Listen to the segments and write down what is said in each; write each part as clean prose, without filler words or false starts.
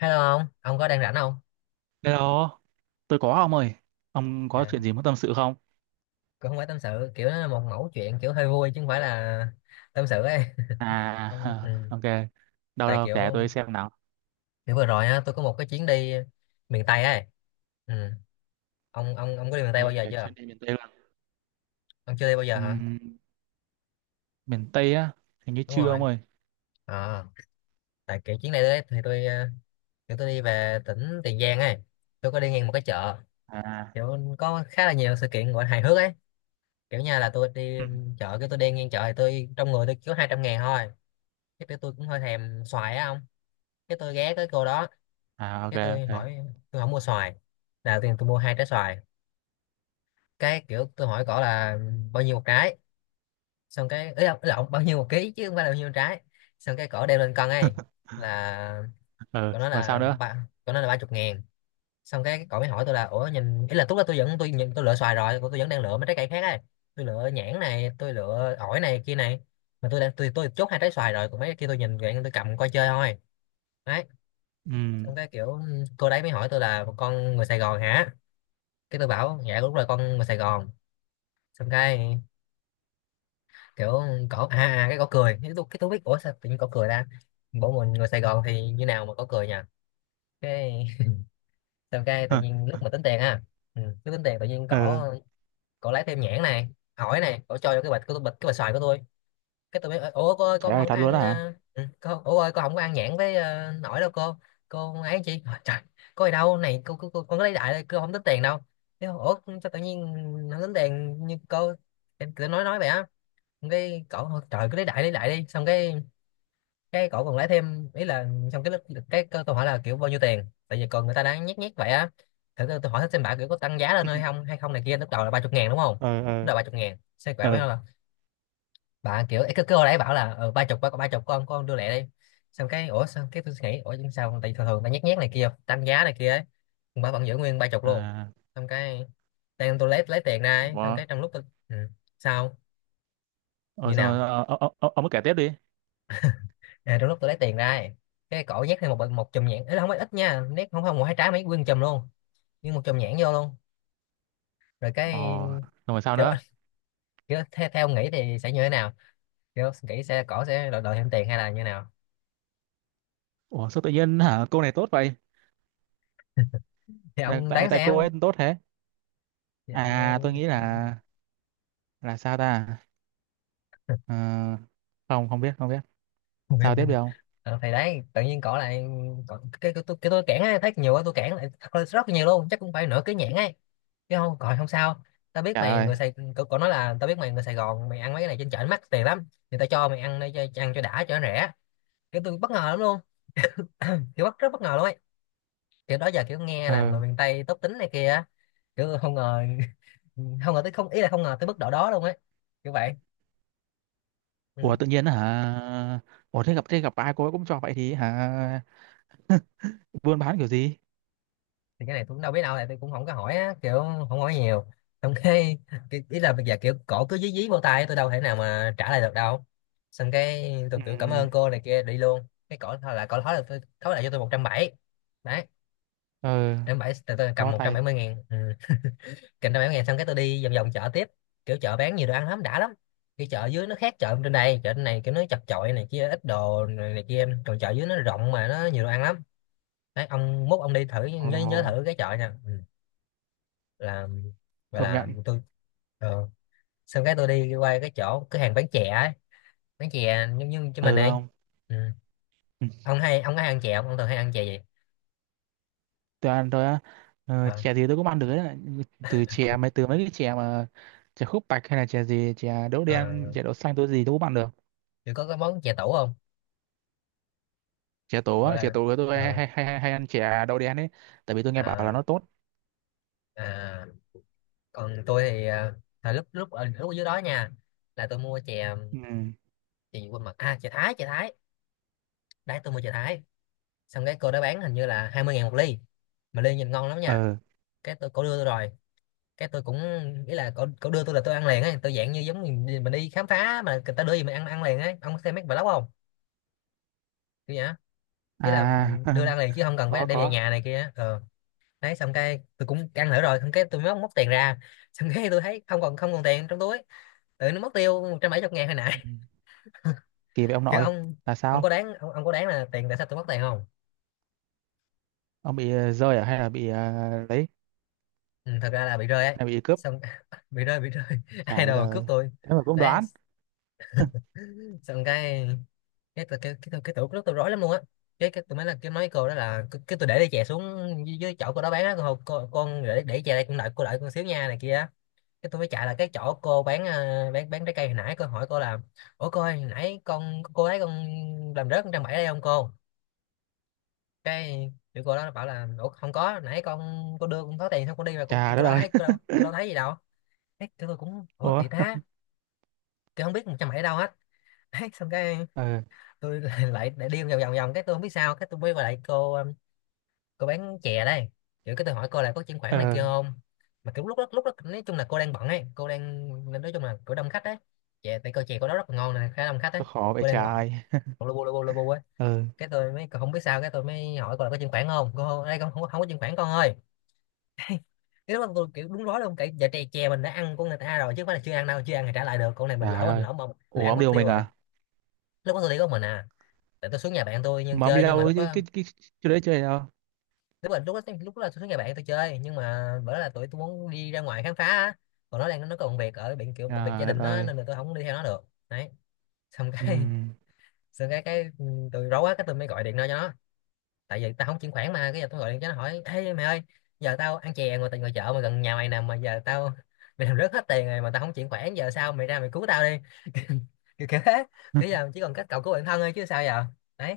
Hello ông có đang rảnh không? Hello, tôi có ông ơi. Ông có À, chuyện gì muốn tâm sự không? cũng không phải tâm sự, kiểu nó là một mẫu chuyện kiểu hơi vui chứ không phải là tâm sự ấy. À, Ông, ừ. ok. Đâu Tại đâu kiểu kể tôi xem nào. kiểu vừa rồi á, tôi có một cái chuyến đi miền Tây ấy. Ừ. Ông có đi miền Tây bao Như giờ là chưa? chuyến đi miền Tây luôn. Ông chưa đi bao giờ hả? Ừm, miền Tây á, hình như Đúng chưa rồi. ông ơi. À, tại kiểu chuyến này đấy thì tôi ờ, kiểu tôi đi về tỉnh Tiền Giang ấy. Tôi có đi ngang một cái chợ, À, kiểu có khá là nhiều sự kiện gọi là hài hước ấy. Kiểu như là tôi đi ừ. chợ, cái tôi đi ngang chợ thì tôi trong người tôi chỉ có 200 ngàn thôi. Cái tôi cũng hơi thèm xoài á ông, cái tôi ghé tới cô đó, À, ok cái tôi hỏi, ok. tôi không mua xoài, là tiền tôi mua hai trái xoài. Cái kiểu tôi hỏi cổ là bao nhiêu một trái, xong cái ấy là ông bao nhiêu một ký chứ không phải là bao nhiêu một trái. Xong cái cổ đeo lên cân ấy, là Ừ, cổ nói rồi sao là nữa? ba chục ngàn. Xong cái cổ mới hỏi tôi là ủa nhìn, ý là lúc đó tôi vẫn, tôi nhìn tôi lựa xoài rồi, tôi vẫn đang lựa mấy trái cây khác ấy. Tôi lựa nhãn này, tôi lựa ổi này kia này, mà tôi đang, tôi chốt hai trái xoài rồi, còn mấy cái kia tôi nhìn vậy, tôi cầm coi chơi thôi đấy. Xong Ừm, cái kiểu ừ, cô đấy mới hỏi tôi là con người Sài Gòn hả? Cái tôi bảo dạ đúng rồi, con người Sài Gòn. Xong cái kiểu cổ cái cổ cười, cái tôi biết ủa sao tự nhiên cổ cười ta, bộ mình người Sài Gòn thì như nào mà cổ cười nha. Cái xong cái tự hờ, nhiên lúc mà tính tiền á, ừ, lúc tính tiền tự nhiên ừ. cổ cổ lấy thêm nhãn này hỏi này, cổ cho vô cái bịch của tôi, bịch cái bịch xoài của tôi. Cái tụi mới ủa cô ơi Trời con ơi, không có thật luôn ăn á hả? Con ủa ơi con không có ăn nhãn với nổi đâu cô. Cô ấy chị Hỏi, trời có gì đâu này cô, cô con có lấy đại đây cô không tính tiền đâu. Thế ủa sao tự nhiên không tính tiền, như cô em cứ nói vậy á. Xong cái cậu hỏi, trời cứ lấy đại đi, xong cái cậu còn lấy thêm ý là, xong cái lúc- cái tôi hỏi là kiểu bao nhiêu tiền, tại vì còn người ta đang nhét nhét vậy á, thử tôi hỏi xem bà kiểu có tăng giá lên hay không, hay không này kia, lúc đầu là ba chục ngàn đúng không, lúc Ờ, đầu ba chục ngàn xe quả ờ, mới ừ. là bà kiểu ấy, cứ cứ hồi nãy bảo là ờ, ba chục, ba ba chục, con đưa lẹ đi. Xong cái ủa, xong cái tôi suy nghĩ ủa nhưng sao tại thường thường ta nhét nhét này kia tăng giá này kia ấy, bà vẫn giữ nguyên ba chục luôn. À, Xong cái đang tôi lấy tiền ra ấy, xong ủa, cái trong lúc tôi, ừ, sao ừ, như xong rồi, nào, ờ, ờ, ờ, ông cứ kể tiếp đi. à, trong lúc tôi lấy tiền ra ấy, cái cổ nhét thêm một một chùm nhãn ấy, là không phải ít nha, nét không không một hai trái mấy, nguyên chùm luôn, nhưng một chùm nhãn vô luôn rồi Ờ, cái xong rồi sao kiểu, nữa? kiểu theo ông nghĩ thì sẽ như thế nào, kiểu nghĩ sẽ cổ sẽ đòi, đòi thêm tiền hay là như nào, Ủa, sao tự nhiên hả? Cô này tốt vậy? thì Là ông tại đoán tại xem. cô ấy tốt thế? Dạ, À, tôi nghĩ là sao ta. Ờ, không không biết không biết Nguyên- sao tiếp nguyên- được không. ờ, thì đấy tự nhiên cỏ lại cỏ, cái cái tôi cản ấy, thấy nhiều quá tôi cản lại, thật là rất là nhiều luôn, chắc cũng phải nửa cái nhãn ấy, chứ không còn không sao. Tao biết Trời mày ơi. người Sài, cậu nói là tao biết mày người Sài Gòn, mày ăn mấy cái này trên chợ nó mắc tiền lắm, thì tao cho mày ăn đây, cho ăn cho đã, cho nó rẻ. Kiểu tôi bất ngờ lắm luôn, kiểu bất rất bất ngờ luôn ấy, kiểu đó giờ kiểu nghe là người Ờ. miền Tây tốt tính này kia á, kiểu không ngờ, không ngờ tới, không, ý là không ngờ tới mức độ đó luôn ấy, kiểu vậy. Ừ. Ủa tự nhiên hả? Ủa, thế gặp ai cô ấy cũng cho vậy thì hả? Buôn bán kiểu gì? Thì cái này tôi cũng đâu biết đâu, tại tôi cũng không có hỏi á, kiểu không hỏi nhiều. Xong cái ý là bây giờ kiểu cổ cứ dí dí vô tay tôi, đâu thể nào mà trả lại được đâu. Xong cái tôi Ừ. kiểu cảm ơn cô này kia đi luôn, cái cổ thôi là cổ thói là tôi thói lại cho tôi một trăm bảy mươi, đấy, Ờ. trăm bảy tôi cầm Bó một trăm tay. bảy mươi ngàn, ừ. Cầm trăm bảy mươi ngàn, xong cái tôi đi vòng vòng chợ tiếp, kiểu chợ bán nhiều đồ ăn lắm, đã lắm. Cái chợ dưới nó khác chợ trên đây, chợ trên này kiểu nó chật chội này kia, ít đồ này, này kia, còn chợ dưới nó rộng mà nó nhiều đồ ăn lắm đấy. Ông mốt ông đi thử, Ồ, nhớ nhớ thử cái chợ nha. Ừ. Là, gọi công là nhận. tôi ờ, xong cái tôi đi qua cái chỗ cửa hàng bán chè ấy, bán chè giống như cho mình Ừ ấy, không. ừ. Ừ. Ông hay ông có hay ăn chè không, ông thường hay ăn chè gì? Tôi ăn tôi á. Ờ, Ờ, chè gì tôi cũng ăn được đấy. Từ mấy cái chè mà chè khúc bạch hay là chè gì, chè đậu đen, ờ, chè đậu xanh, tôi gì tôi cũng ăn được. kiểu có cái món chè tủ không, Chè tổ gọi á, chè là tổ tôi hay ờ, hay hay, hay ăn chè đậu đen ấy. Tại vì tôi nghe bảo là à, nó tốt. à. Còn tôi thì à, à, lúc lúc ở dưới đó nha, là tôi mua chè, Ừ. chè gì quên mặt, à chè Thái, chè Thái đấy, tôi mua chè Thái. Xong cái cô đó bán hình như là 20 ngàn một ly, mà ly nhìn ngon lắm nha. Ờ. Cái tôi cô đưa tôi rồi, cái tôi cũng nghĩ là cậu đưa tôi là tôi ăn liền ấy, tôi dạng như giống mình đi khám phá mà người ta đưa gì mình ăn ăn liền ấy, ông có xem mấy vlog không, kiểu nhá, nghĩa là À. đưa ra ăn liền chứ không cần phải Có, đem về có. nhà này kia ờ. Đấy xong cái tôi cũng ăn thử rồi, xong cái tôi mới móc tiền ra, xong cái tôi thấy không còn, không còn tiền trong túi, tự nó mất tiêu 170 ngàn hồi Ừ. nãy. Kỳ vậy ông Kiểu nội, ông, là sao? Ông có đáng là tiền, tại sao tôi mất tiền không? Ông bị, rơi à, hay là bị, lấy Ừ, thật ra là bị rơi ấy, hay bị cướp? xong, bị rơi, ai Trời đất đâu cướp ơi. tôi. Thế mà cũng Đấy đoán. xong cái, tủ rất tôi rối lắm luôn á. Cái tôi mới là cái nói với cô đó là cái tôi để ly chè xuống dưới, dưới chỗ cô đó bán á, cô con để chè đây cũng, đợi cô, đợi con xíu nha này kia á. Cái tôi mới chạy là cái chỗ cô bán bán trái cây hồi nãy, cô hỏi cô là ủa cô ơi hồi nãy con, cô ấy con làm rớt con trăm bảy đây không cô? Cái thì cô đó bảo là ủa không có, nãy con cô đưa con có tiền xong con đi mà, Trời đất cô đâu ơi. thấy, cô đâu, cô đâu thấy gì đâu. Cái tụi tôi cũng ủa Ủa. kỳ ta, tôi không biết một trăm bảy đâu hết. Đấy, xong cái Ờ, tôi lại lại đi vòng vòng vòng cái tôi không biết sao, cái tôi mới gọi lại cô bán chè đây, kiểu cái tôi hỏi cô là có chuyển khoản này ờ. kia không, mà kiểu lúc đó nói chung là cô đang bận ấy, cô đang, nói chung là cô đông khách ấy, chè tại cô chè cô đó rất là ngon này, khá đông khách ấy, Nó khó vậy cô đang bận, trời. lô bu ấy. Ừ. Cái tôi mới không biết sao, cái tôi mới hỏi cô là có chuyển khoản không cô đây, không không, có- không có chuyển khoản con ơi. Cái lúc đó tôi kiểu đúng rối luôn, cái dạ chè, chè mình đã ăn của người ta rồi chứ không phải là chưa ăn đâu, chưa ăn thì trả lại được con này, mình lỡ Trời mình ơi. lỡ mà mình Ủa ăn ông mất đi một tiêu mình rồi. à? Lúc đó tôi đi có mình à, tại tôi xuống nhà bạn tôi nhưng Mà ông đi chơi, nhưng mà đâu lúc chứ, đó, cái chỗ đấy chơi đâu? đúng rồi lúc đó, lúc đó là tôi với người bạn tôi chơi, nhưng mà bữa đó là tụi tôi muốn đi ra ngoài khám phá á. Còn nó có bận việc ở bệnh, kiểu bận việc gia Trời đất đình á, ơi. nên là tôi không đi theo nó được. Đấy. Xong Ừ. cái xong tôi rối quá, cái tôi mới gọi điện ra cho nó. Tại vì tao không chuyển khoản mà, cái giờ tôi gọi điện cho nó hỏi ê mày ơi, giờ tao ăn chè ngoài, tại ngoài chợ mà gần nhà mày nè, mà giờ tao mày làm rớt hết tiền rồi mà tao không chuyển khoản, giờ sao mày ra mày cứu tao đi. kiểu kiểu thế, kiểu giờ chỉ còn cách cậu cứu bản thân thôi chứ sao giờ. Đấy.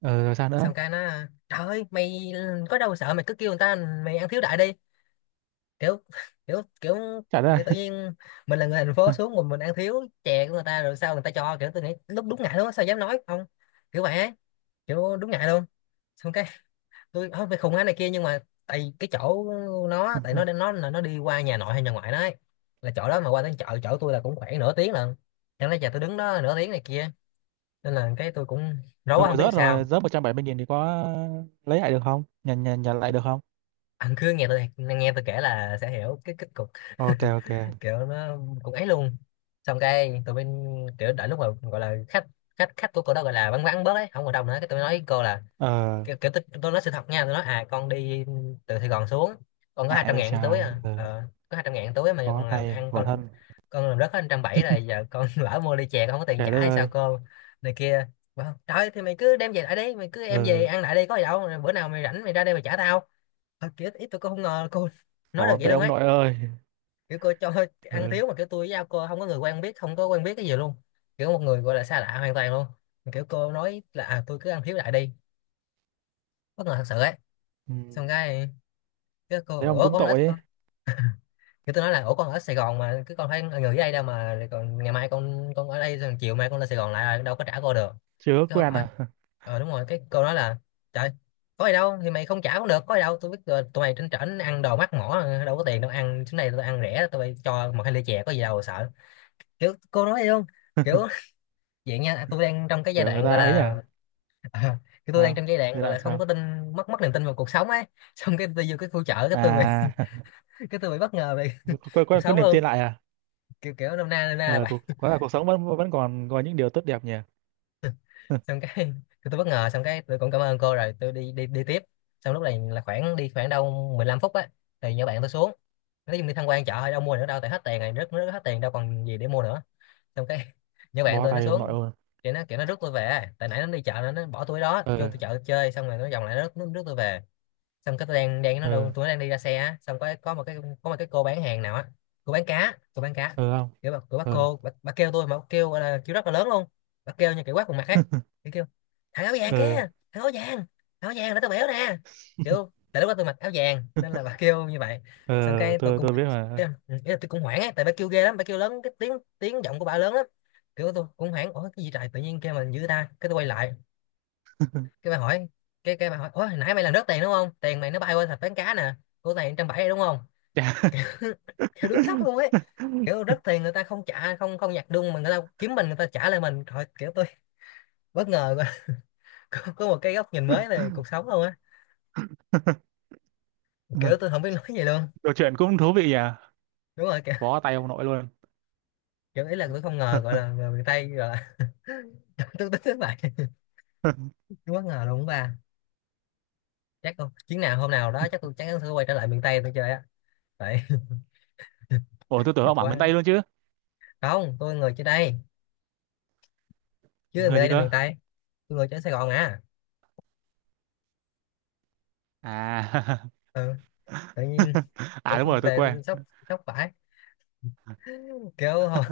Ừ, rồi sao nữa? Xong cái nó trời ơi mày có đâu sợ, mày cứ kêu người ta mày ăn thiếu đại đi. Kiểu kiểu kiểu Trời đất ơi. như tự nhiên mình là người thành phố xuống, mình ăn thiếu chè của người ta, rồi sao người ta cho? Kiểu tôi nghĩ lúc đúng ngại luôn á, sao dám nói không. Kiểu vậy ấy, kiểu đúng ngại luôn. Xong cái tôi không phải khùng á này kia, nhưng mà tại cái chỗ nó, tại nó nó là nó đi qua nhà nội hay nhà ngoại nó ấy, là chỗ đó mà qua đến chợ chỗ tôi là cũng khoảng nửa tiếng lận. Chẳng lẽ giờ tôi đứng đó nửa tiếng này kia, nên là cái tôi cũng rối Xong quá không biết rồi, sao. rớt 170.000 thì có lấy lại được không? Nhận nhận nhận lại được không? Anh cứ nghe tôi kể là sẽ hiểu cái kết cục. Ok ok. Kiểu nó cũng ấy luôn. Xong cái tụi bên, kiểu đợi lúc mà gọi là khách, khách của cô đó gọi là vắng vắng bớt ấy, không còn đông nữa, cái tôi nói với cô là, Ờ, kiểu tôi nói sự thật nha, tôi nói à con đi từ Sài Gòn xuống, con có hai ngại trăm vậy ngàn túi trời. à Ờ. ờ, có 200 ngàn túi mà giờ Có con làm tay, ăn khổ con thân. con làm rớt hết 170 rồi giờ con lỡ mua ly chè con không có tiền Trời đất trả hay sao ơi. cô này kia. Bảo, trời ơi, thì mày cứ đem về lại đi, mày cứ em về Ừ, ăn lại đi có gì đâu, rồi bữa nào mày rảnh mày ra đây mày trả tao. Thật kiểu ít tôi cũng không ngờ là cô nói được khổ vậy vậy luôn ông ấy. nội ơi. Kiểu cô cho ăn Ừ. thiếu mà kiểu tôi với nhau cô không có người quen biết, không có quen biết cái gì luôn, kiểu một người gọi là xa lạ hoàn toàn luôn. Mà kiểu cô nói là à, tôi cứ ăn thiếu lại đi. Bất ngờ thật sự ấy. Ừ. Xong cái cô Thế ông ủa cũng con ở tội ấy. con, kiểu tôi nói là ủa con ở Sài Gòn mà, cứ con thấy người ở đây đâu mà, rồi còn ngày mai con ở đây rồi chiều mai con lên Sài Gòn lại đâu có trả cô được. Chưa ước Cái, quen à? ờ đúng rồi cái câu đó là trời có gì đâu thì mày không trả cũng được, có gì đâu tôi biết rồi, tụi mày trên trển ăn đồ mắc mỏ đâu có tiền, đâu ăn chỗ này tôi ăn rẻ, tụi mày cho một hai ly chè có gì đâu sợ. Kiểu cô nói vậy luôn. Kiểu vậy nha, tôi đang trong cái giai Kiểu người đoạn ta gọi ấy là à? à, cái tôi đang Sao? trong giai đoạn Giai gọi là đoạn không có sao? tin, mất mất niềm tin vào cuộc sống ấy. Xong cái tôi vô cái khu chợ, cái tôi bị À, cái tôi bị bất ngờ về cuộc có sống niềm luôn. tin lại à? Kiểu kiểu năm nay là Ờ, vậy. có là cuộc sống vẫn vẫn còn có những điều tốt đẹp nhỉ? Xong cái tôi bất ngờ, xong cái tôi cũng cảm ơn cô rồi tôi đi đi đi tiếp. Xong lúc này là khoảng đi khoảng 15 phút á thì nhỏ bạn tôi xuống. Nói chung đi tham quan chợ thôi đâu mua nữa đâu, tại hết tiền rồi, rất rất hết tiền đâu còn gì để mua nữa. Xong cái nhỏ bạn Bó tôi nó tay ông nội xuống, ơi. thì nó kiểu nó rước tôi về, tại nãy nó đi chợ nó bỏ tôi đó vô Ờ, tôi chợ chơi, xong rồi nó vòng lại nó rước tôi về. Xong cái tôi đang đang nó ờ, đâu, tôi đang đi ra xe á, xong có một cái, có một cái cô bán hàng nào á, cô bán cá. ờ không? kiểu bà, kiểu bà Ờ, cô bà, bà kêu tôi mà bà kêu gọi là kêu rất là lớn luôn, bà kêu như kiểu quát vào mặt ấy. Kiểu kêu thằng áo vàng kia, ờ, thằng áo vàng, thằng áo vàng để tao béo nè. Kiểu tại lúc đó tôi mặc áo vàng nên là bà kêu như vậy. ờ, Xong cái tôi tôi cũng tôi biết cái, mà. ừ, ý là tôi cũng hoảng ấy, tại bà kêu ghê lắm, bà kêu lớn cái tiếng, tiếng giọng của bà lớn lắm. Kiểu tôi cũng hoảng ủa cái gì trời tự nhiên kêu mình dữ ta, cái tôi quay lại. Cái bà hỏi, cái bà hỏi ủa hồi nãy mày làm rớt tiền đúng không, tiền mày nó bay qua thạch bán cá nè, của này trăm bảy đúng không. Chà. Kiểu đúng sốc luôn ấy, kiểu rớt tiền người ta không trả, không không nhặt đung mà người ta kiếm mình, người ta trả lại mình thôi. Kiểu tôi bất ngờ quá. Có một cái góc nhìn mới về cuộc sống luôn á. Kiểu tôi không biết nói gì luôn. Đồ chuyện cũng thú vị nhỉ? Đúng rồi, kiểu, Bó tay ông nội luôn. kiểu ý là tôi không ngờ gọi là người miền Tây gọi là tôi tính đến vậy. Bất ngờ luôn ba. Chắc không chuyến nào hôm nào đó chắc tôi chắc chắn sẽ quay trở lại miền Tây tôi chơi á. Tại Ủa tôi tưởng ông bảo miền quá. Tây luôn chứ. Không tôi người trên đây, chứ miền Người Tây gì là cơ? miền Tây, tôi người trên Sài Gòn à. À. Ừ, tự nhiên kiểu À đúng tôi rồi, tôi về quên. tôi sốc, sốc phải, kiểu hồi-.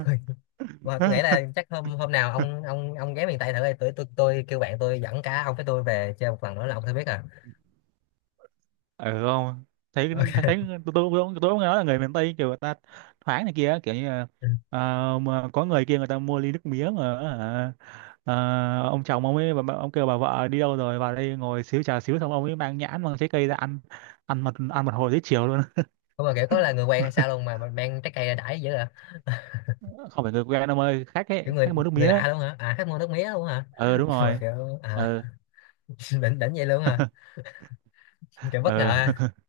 Mà tôi nghĩ là chắc hôm hôm nào ông ghé miền Tây thử đi. Tôi kêu bạn tôi dẫn cả ông với tôi về chơi một lần nữa là ông sẽ biết à. Ừ không. Thấy Ok. thấy thấy, tôi cũng nói là người miền Tây kiểu người ta thoáng này kia kiểu như là, ờ, mà có người kia người ta mua ly nước mía mà, hả, ờ, ông chồng ông ấy, ông kêu bà vợ đi đâu rồi vào đây ngồi xíu, trà xíu, xong ông ấy mang nhãn, mang trái cây ra ăn ăn một hồi tới chiều luôn. Không mà kiểu có là người quen hay sao luôn mà mang trái cây ra đãi dữ à. Không phải người quen ông ơi, khách ấy, Kiểu người khách mua nước người mía ấy. lạ luôn hả, à khách mua nước mía luôn hả. Ừ đúng Mà rồi. kiểu à. Ừ. đỉnh đỉnh vậy luôn hả. Kiểu bất ngờ Ừ. ha.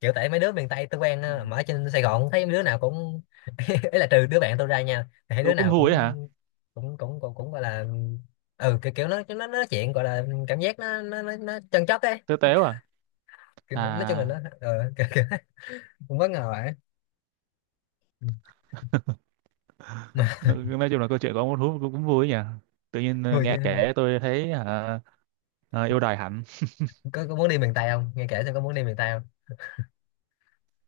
Kiểu tại mấy đứa miền Tây tôi quen ờ, mà ở trên Sài Gòn thấy mấy đứa nào cũng ấy, là trừ đứa bạn tôi ra nha, thì thấy đứa Tôi cũng nào cũng vui ấy hả. cũng gọi là ừ kiểu, kiểu nó nói chuyện gọi là cảm giác nó chân chất ấy. Tôi téo à. Kiểu, nói chung là nó À. ờ, kiểu, kiểu, cũng bất ngờ ấy. Ừ. Mà Nói chung là câu chuyện của ông Út hút cũng vui nhỉ. Tự nhiên, thôi nghe chứ, kể tôi thấy hả, yêu đời hẳn. Có muốn đi miền Tây không, nghe kể xem có muốn đi miền Tây không.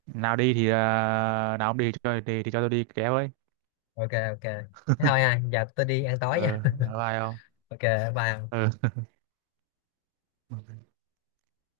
Nào đi thì ờ, nào ông đi cho đi thì cho tôi đi kéo ấy. Ok ok Thế thôi à giờ tôi đi ăn tối nha. Ờ, ờ, ai không. Ok. Bye. Ừ.